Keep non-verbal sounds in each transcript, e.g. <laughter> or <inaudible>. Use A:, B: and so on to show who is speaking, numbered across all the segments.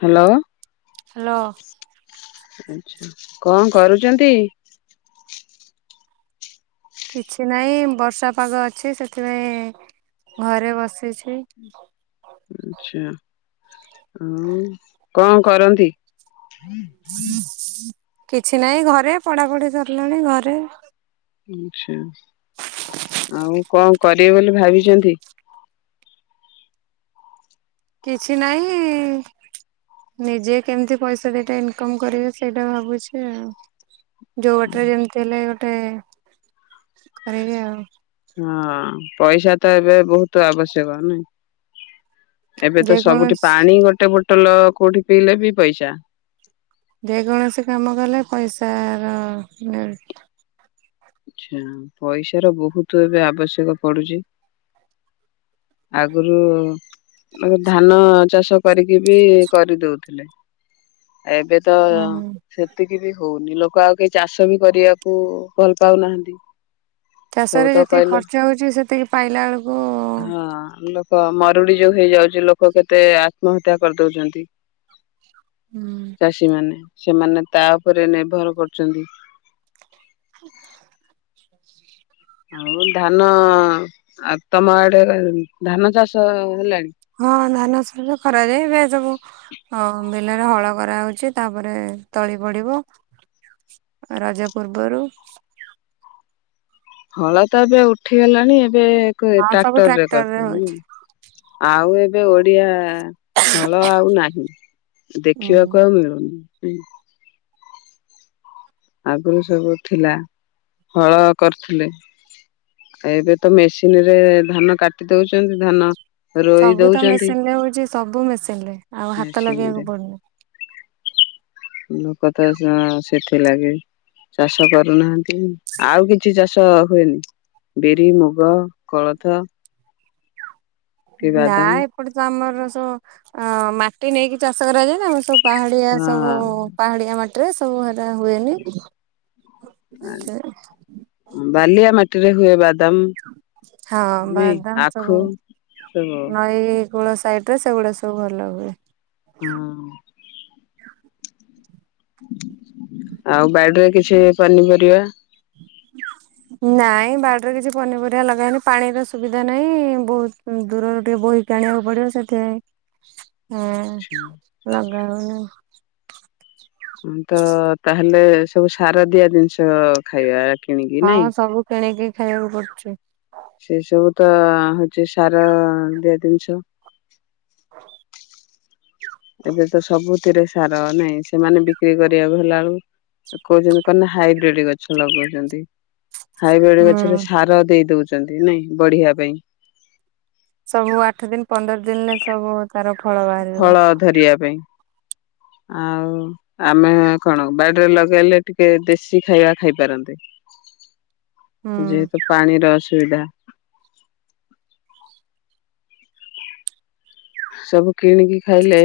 A: Hello
B: hello.
A: ଆଚ୍ଛା କଣ କରୁଛନ୍ତି?
B: କିଛି ନାହିଁ ବର୍ଷା ପାଗ ଅଛି ସେଥିପାଇଁ ଘରେ ବସିଛି
A: ଆଚ୍ଛା। ହଁ କଣ କରନ୍ତି?
B: ହୁଁ ହ। କିଛି ନାହିଁ ଘରେ ପଢାପଢି ସରିଲାଣି ଘରେ।
A: ଆଚ୍ଛା ଆଉ କଣ କରିବେ ବୋଲି ଭାବିଛନ୍ତି?
B: କିଛି ନାହିଁ ନିଜେ କେମିତି ପଇସା ଦିଇଟା ଇନକମ କରିବି ସେଇଟା ଭାବୁଛି ଆଉ। ଯୋଉ ବାଟରେ ଯେମିତି ହେଲେ ମତେ କରିବି ଆଉ
A: ହଁ ପଇସା ତ ଏବେ ବହୁତ ଆବଶ୍ୟକ ନାଇଁ ଏବେ ତ ସବୁଠି
B: ଯେକୌଣସି
A: ପାଣି ଗୋଟେ ଗୋଟେ ହୋଟଲ କୋଉଠି ପିଇଲେ ବି ପଇସା।
B: ଯେକୌଣସି କାମ କଲେ ପଇସାର ମିଳୁ
A: ଆଚ୍ଛା ପଇସ ର ବହୁତ ଏବେ ଆବଶ୍ୟକ ପଡୁଛି। ଆଗରୁ ଧାନ ଚାଷ। କରିକି ବି କରିଦଉଥିଲେ। ଏବେ ତ
B: ହଁ
A: ସେତିକି ବି ହଉନି ଲୋକ ଆଉ କେହି ଚାଷ ବି କରିବାକୁ ଭଲ ପାଉନାହାନ୍ତି। ସବୁ
B: ଚାଷରେ
A: ତ
B: ଯେତିକି
A: କହିଲେ
B: ଖର୍ଚ୍ଚ ହଉଛି ସେତିକି ପାଇଲା ବେଳକୁ
A: ହଁ ଲୋକ ମରୁଡି ଯୋଉ ହେଇଯାଉଛି ଲୋକ କେତେ ଆତ୍ମହତ୍ୟା କରିଦଉଛନ୍ତି।
B: ହୁଁ
A: ଚାଷୀ ମାନେ। ସେମାନେ ତା ଉପରେ ନିର୍ଭର କରୁଛନ୍ତି।
B: <inaudible>
A: ଆଉ ଧାନ ଆଉ ତମ ଆଡ଼େ ଧାନ ଚାଷ ହେଲାଣି।
B: ହଁ ଧାନ ସାନ କରାଯାଏ ଏବେ ସବୁ ହଁ ବିଲରେ ହଳ କରାହଉଛି ତାପରେ ତଳି ପଡ଼ିବ ରଜ ପୂର୍ବରୁ।
A: ଫଳ ତ ଏବେ ଉଠିଗଲାଣି ଏ ଏବେ
B: ହଁ ସବୁ
A: ଟ୍ରାକ୍ଟରରେ
B: ଟ୍ରାକ୍ଟର ରେ
A: କରି
B: ହଉଛି
A: ଆଉ ଏବେ ଏବେ ଓଡିଆ ହଳ ଆଉ ନାହିଁ।
B: ହୁଁ।
A: ଦେଖିବାକୁ ଆଉ ମିଳୁନି। <unintelligible> ଆଗରୁ ସବୁ ଥିଲା ହଳ କରୁଥିଲେ ଏବେ ତ ମେସିନ୍ ରେ ଧାନ କାଟି ଦଉଛନ୍ତି ଧାନ ରୋଇ
B: ସବୁ ତ
A: ଦଉଛନ୍ତି
B: ମେସିନ୍ ରେ ହଉଛି ସବୁ ମେସିନ୍ ରେ ଆଉ ହାତ
A: ମେସିନ ରେ
B: ଲଗେଇବାକୁ ପଡ଼ୁନି।
A: ଲୋକ ତ ସେଥିଲାଗି ଚାଷ କରୁନାହାନ୍ତି ଆଉ କିଛି ଚାଷ ହୁଏନି ବିରି ମୁଗ କୋଳଥ। କି
B: ନା
A: ବାଦାମ
B: ଏପଟେ ତ ଆମର ଚ ଆ ମାଟି ନେଇକି ଚାଷ କରାଯାଏ ନା ଆମର ସବୁ ପାହାଡିଆ ସବୁ
A: ହଁ
B: ପାହାଡିଆ ମାଟି ରେ ସବୁ ହେରା ହୁଏନି।
A: ବାଲିଆ ମା ଟିରେ ହୁଏ ବା
B: ହଁ ବାଦାମ
A: ଆଖୁ
B: ସବୁ
A: ସବୁ
B: ନଈ କୂଳ ସାଇଟ୍ ରେ ସେଗୁଡ଼ା ସବୁ ଭଲ ହୁଏ।
A: ହୁଁ। ଆଉ ବାଡ଼ିରେ କିଛି ପନିପରିବା
B: ନାଇଁ ବାଡ଼ରେ କିଛି ପନିପରିବା ଲଗାଏନି ପାଣିର ସୁବିଧା ନାହିଁ ବହୁତ ଦୂରରୁ ଟିକେ ବହିକି ଆଣିବାକୁ ପଡିବ ସେଥିପାଇଁ ହୁଁ ଲଗ ଆଉ
A: ତ ତାହେଲେ ସବୁ ସାର ଦିଆ ଜିନିଷ ଖାଇବା କିଣିକି ନାଇଁ
B: ହଁ ସବୁ କିଣିକି ଖାଇବାକୁ ପଡ଼ୁଛି।
A: ସେ ସବୁ ତ ହଉଛି ସାର ଦିଆ ଜିନିଷ। ଏବେ ତ ସବୁଥିରେ ସାର ନାଇଁ ସେମାନେ ବିକ୍ରି କରିବାକୁ ହେଲା ବେଳୁ କହୁଛନ୍ତି କଣ ନା ହାଇବ୍ରିଡ ଗଛ ଲଗଉଛନ୍ତି। ହାଇବ୍ରିଡ଼
B: ହୁଁ
A: ଗଛରେ ସାର ଦେଇ ଦଉଚ ଯାନ୍ତି ନାଇଁ ବଢିବା ପାଇଁ।
B: ସବୁ ଆଠ ଦିନ ପନ୍ଦର ଦିନିଲେ ସବୁ ତାର ଫଳ ବାହାରିବ
A: ଫଳ ଧରିବା ପାଇଁ। ଆଉ ଆମେ କଣ ବାଡ଼ିରେ ଲଗେଇଲେ ଟିକେ ଦେଶୀ ଖାଇବା ଖାଇପାରନ୍ତେ।
B: ହୁଁ
A: ଯେହେତୁ ପାଣିର ଅସୁବିଧା। ସବୁ କିଣିକି ଖାଇଲେ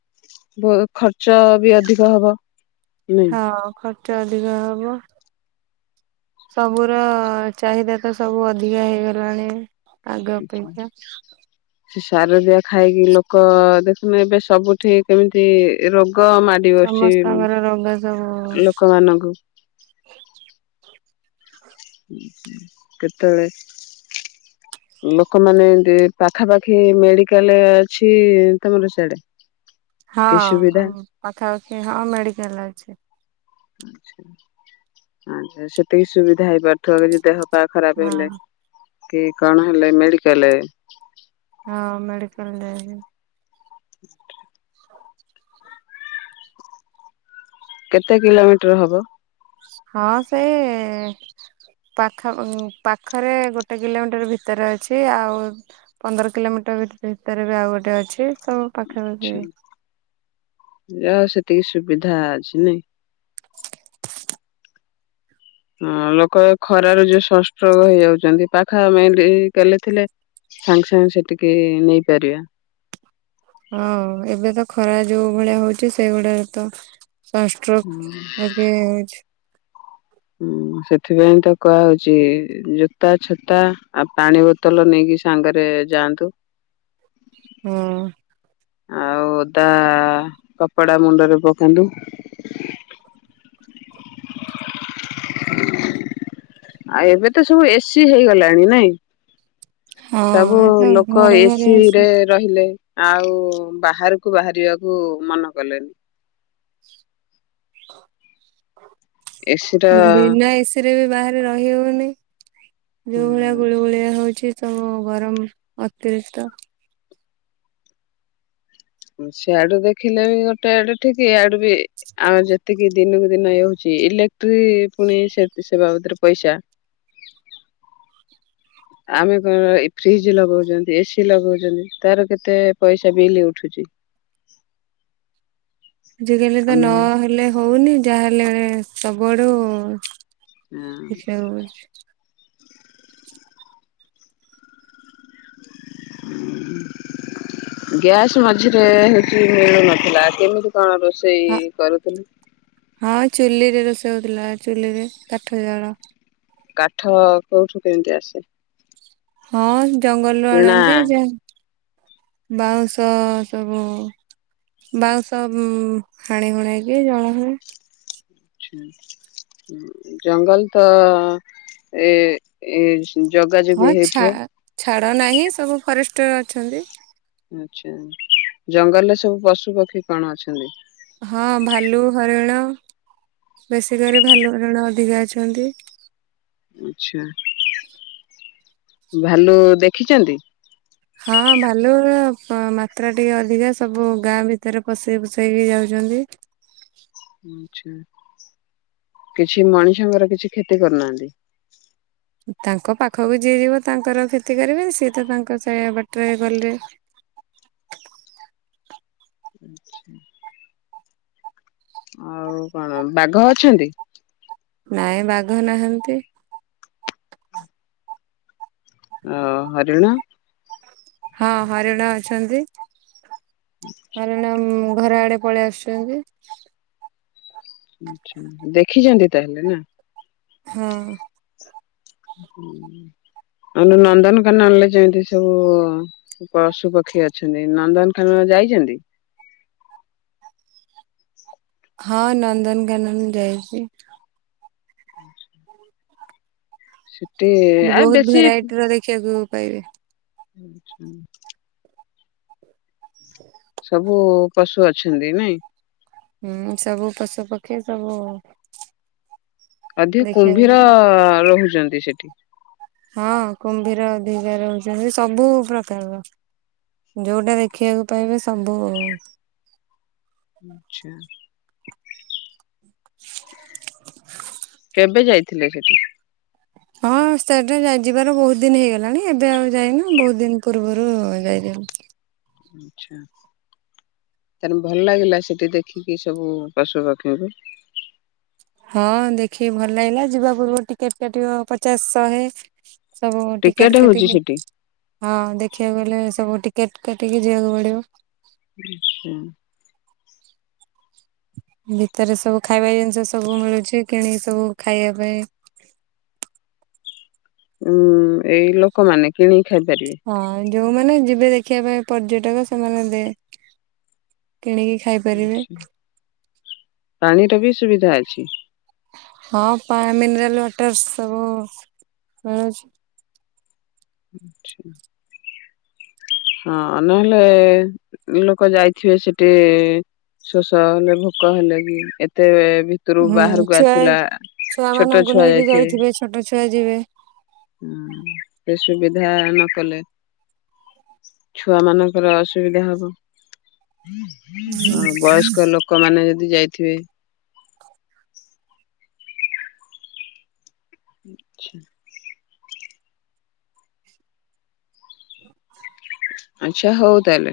A: <inaudible> ବ ଖର୍ଚ୍ଚ ବି ଅଧିକ ହବ। ନାଇଁ।
B: ହଁ ଖର୍ଚ୍ଚ ଚ ଅଧିକ ହବ। ସବୁର ଚାହିଦା ତ ସବୁ ଅଧିକା ହେଇଗଲାଣି। ଆଗ ଅପେକ୍ଷା
A: ସେ ସାର ଦିଆ ଖାଇକି ଲୋକ ଦେଖୁନ ଏବେ ସବୁଠି କେମିତି ରୋଗ। ଆଗ ମାଡି ବସିଚି
B: ସମସ୍ତଙ୍କର ରୋଗ ସବୁ
A: <inaudible> ଲୋକମାନାନଙ୍କୁ। <inaudible> କେତେବେଳେ <inaudible> ଲୋକମାନେ ଏ ପାଖାପାଖି ମେଡିକାଲ ଅଛି ତମର ସିଆଡେ
B: ହଁ
A: କି ସୁବିଧା?
B: ଆମ ପାଖାପାଖି ହଁ ମେଡିକାଲ ଅଛି।
A: <inaudible> ଆଛା ଆଛା ସେତିକି ସୁବିଧା ହେଇପାରୁଥିବ ଯଦି ଦେହ ପାହା ଖରାପ
B: ହଁ
A: ହେଲେ କି କଣ ହେଲେ ମେଡ଼ିକାଲ
B: ହଁ ମେଡିକାଲ ଯାଇକି
A: <inaudible> କେତେ କିଲୋମିଟର ହବ।
B: ହଁ ସେଇ <inaudible> ପାଖ ପାଖରେ ଗୋଟେ କିଲୋମିଟର ଭିତରେ ଅଛି, ଆଉ ପନ୍ଦର କିଲୋମିଟର ଭିତରେ ବି ଆଉ ଗୋଟେ ଅଛି। ସବୁ ପାଖାପାଖି
A: ଯା ହଉ ସେତିକି ସୁବିଧା ଅଛି ନାଇଁ। ହଁ ଲୋକ ଖରାରୁ ଯୋଉ ସଂଷ୍ଟ୍ରୋକ ହେଇଯାଉଛନ୍ତି, ପାଖ ମେଡ଼ିକାଲ ଥିଲେ ସାଙ୍ଗେ ସାଙ୍ଗେ ସେଠିକି ନେଇପାରିବା।
B: ହଁ ଏବେ ତ ଖରା ଯୋଉ ଭଳିଆ ହଉଚି, ସେଇଗୁଡାରେ ତ ସଂଷ୍ଟ୍ରୋକ ଆଗେ ହୋ
A: ହୁଁ ସେଥିପାଇଁ ତ କୁହା ହଉଚି, ଜୋତା ଛୋତା ଆଉ ପାଣି ବୋତଲ ନେଇକି ସାଙ୍ଗରେ ଯାଆନ୍ତୁ।
B: ହଁ
A: ଆଉ ଓଦା କପଡା ମୁଣ୍ଡରେ ପକାନ୍ତୁ, ଆଉ ଏବେ ତ ସବୁ ଏସି ହେଇଗଲାଣି ନାଇଁ। ସବୁ
B: ହଁ ଏ ତ
A: ଲୋକ
B: ଘରେ
A: ଏ
B: ଘରେ
A: ସି ରେ
B: ଏସି
A: ରହିଲେ। ଆଉ ବାହାରକୁ ବାହାରିବାକୁ ମନ କଲେନି।
B: <inaudible>
A: ଏ ସି ର
B: ବିନା ଏସି ବି ବାହାରେ ରହି ହଉନି। ଦଉଳିଆ
A: ହୁଁ
B: ଗୁଳୁ ଗୁଳିଆ ହୋଉ ଅଛି ତମ ଗରମ ଅତିରିକ୍ତ <inaudible>
A: ସିଆଡୁ ଦେଖିଲେ ବି ଗୋଟେ ଆଡେ ଠିକଇ ଆଡୁ ଆମ ଯେ ଏତିକି ଦିନକୁ ଦିନ ହେଉଚି ଇଲେକ୍ଟ୍ରିକ ପୁଣି ସେ ସେ ବାବଦରେ ପଇସା। ଆମେ କଣ ଫ୍ରିଜ ଲଗାଉଛନ୍ତି, ଏସିି ଲଗଉଛନ୍ତି, ତାର କେତେ ପଇସା ବିଲ ଉଠୁଚି।
B: ଆଜିକାଲି ତ ନହେଲେ। ହୋଉନି ଯାହାହେଲେ ବ ସବୁଆଡୁ ସେଛ
A: ଗ୍ୟାସ୍ ମଝିରେ ହଉଛି ମିଳୁନଥିଲା କେମିତି କଣ ର ସେଇ କରୁଥିଲୁ।
B: ହଁ ଚୁଲିରେ ରୋଷେଇ ହେଉଥିଲା ଚୁଲିରେ କାଠ ଜାଳ
A: କାଠ କୋଉଠୁ କେମିତି ଆସେ
B: ହଁ ଜଙ୍ଗଲରୁୁ
A: କିଣା?
B: ଆଣନ୍ତି ଯ ବାଉଁଶ ସବୁ ବାଉଁଶ ହାଣି ହୁଣେଇକି ଜଳ ହୁଏ।
A: ଆଛା ଜଙ୍ଗଲ ତ ଏ ଜଗା
B: ହଁ
A: ଜଗି
B: ଛ
A: ହେଇଥିବ
B: ଛାଡ ନାହିଁ ସବୁ ଫରେଷ୍ଟ ଡକ୍ଟର ଅଛନ୍ତି।
A: ଆ୍ଛା ଜଙ୍ଗଲରେ ସବୁ ପଶୁ ପକ୍ଷୀ କଣ ଅଛନ୍ତି।
B: ହଁ ଭାଲୁ ହରିଣ ବେଶୀିକ ଭାଲୁ ହରିଣ ଅଧିକା ଅଛନ୍ତି।
A: ଆଚ୍ଛା ଭାଲୁ ଦେଖିଛନ୍ତି।
B: ହଁ ଭାଲୁ ମାତ୍ରା ଟିକେ ଅଧିକା ସବୁ ଗାଁ ଭିତରେ ପଷେଇ ପଷେଇକି ଯାଉଛନ୍ତି।
A: କିଛି ମଣିଷଙ୍କର କିଛି କ୍ଷତି କରୁନାହାନ୍ତି।
B: ତାଙ୍କ ପାଖକୁ ଯିଏ ଯିବ ତାଙ୍କର କ୍ଷତି କରିବେ ସିଏ ତ ତାଙ୍କ ସେ ବାଟରେ ଗଲେ
A: ଆଛା ଆଉ କଣ ବାଘ ଅଛନ୍ତି।
B: ନାଇଁ ବାଘ ନାହାନ୍ତି।
A: ଅ ହରିଣ
B: ହଁ ହରିଣ ଅଛନ୍ତି। ମରଣ ଘର ଆଡେ ପଳେଇ ଆସୁଛନ୍ତି।
A: ଆଛା ଦେଖିଛନ୍ତି ତାହେଲେ ନା
B: ହଁ
A: ହଁ ଆ ନନ୍ଦନକାନନରେ ଯେମିତି ସବୁ ପଶୁପକ୍ଷୀ ଅଛନ୍ତି ନନ୍ଦନକାନନ ଯାଇଛନ୍ତି।
B: ହଁ ନନ୍ଦନକନନ ଯାଇଛି।
A: ସତ
B: ବହୁତ ଭେରାଇଟି ର ଦେଖିବାକୁ ପାଇାଇରେ
A: ଆଛା ସବୁ ପଶୁ ଅଛନ୍ତି ନାଇଁ
B: ହୁଁ ସବୁ ପଶୁ ପକ୍ଷୀ ସବୁ
A: ଅଧିକ
B: ଦେଖିବାକୁ
A: କୁମ୍ଭୀର
B: ପାଇବେ।
A: ରହୁଛି। ସେଠି
B: ହଁ କୁମ୍ଭୀର ଦିିକ ର ହଉଛନ୍ତି ସବୁ ପ୍ରକାରର ଯୋଉଟା ଦେଖିବାକୁ ପାଇବେ ସବୁ।
A: ଆଛା କେବେ ଯାଇଥିଲେ ସେଠି
B: ହଁ ସେଠା ଯିବାର ବହୁତ ଦିନ ହେଇଗଲାଣି ଏବେ ଆଉ ଯାଇନ ବହୁତ ଦିନ ପୂର୍ବରୁ ଯାଇଅ
A: ଆଛା ତାେଲେ ଭଲ ଲାଗିଲା ସେଠି ଦେଖିକି ସବୁ ପଶୁପଖୀଙ୍କୁ
B: ହଁ ଦେଖିକି ଭଲ ଲାଗିଲା ଯିବା ପୂର୍ବ ଟିକେଟ କାଟିବ ପଚାଶ ଶହେ ସବୁ
A: ଟିକେଟ
B: ଟିକେଟଟ
A: ହଉଛି
B: ହଁ
A: ସେଠି?
B: ଦେଖିବାକୁ ଗଲେ ସବୁ କେଟ କାଟିକି ଯିବାକୁ ପଡିବ।
A: ଆଛା
B: ଭିତରେ ସବୁ ଖାଇବା ଜିନିଷ ସବୁ ମିଳୁଛି କିଣିକି ସବୁ ଖାଇବା ପାଇଁ
A: ହୁଁ ଏଇ ଲୋକମାନୋନ କିଣିି ଖାଇପାରିବେ।
B: ହଁ ଯୋଉମାନେ ଯିବେ ଦେଖିବା ପାଇଁ ପର୍ଯ୍ୟଟକ ସେମାନେ ଦେ କିଣିକି ଖାଇପାରିବେ
A: ପାଣି ର ବି ସୁବିଧା ଅଛି।
B: <unintelligible>
A: ଆଚଛା। ହଁ ନହେଲେ ଲୋକ ଯାଇଥିବେ ସେଠି ଶୋଷ ହେଲେ ଭୋକ ହେଲେ କି ଏତେ ଭିତରୁ
B: ହୁଁ
A: ବାହାରକୁ
B: ଛୁଆ
A: ଆସିଲା
B: ଛୁଆ
A: ଛୋଟ
B: ମାନଙ୍କୁ
A: ଛୁଆ
B: ନେଇକି ଯାଇଥିବେ ଛୋଟ ଛୁଆ ଯିବେ
A: ହଁ ସେ ସୁବିଧା ନ କଲେ ଛୁଆ ମାନଙ୍କର ଅସୁବିଧା ହବ ବୟସ୍କ ଲୋକମାନୋନେ ଯଦି ଯାଇ ଖିବେ ଆଚ୍ଛା।
B: ହ।
A: ଆଚଛା ହଉ ତାହଲେ।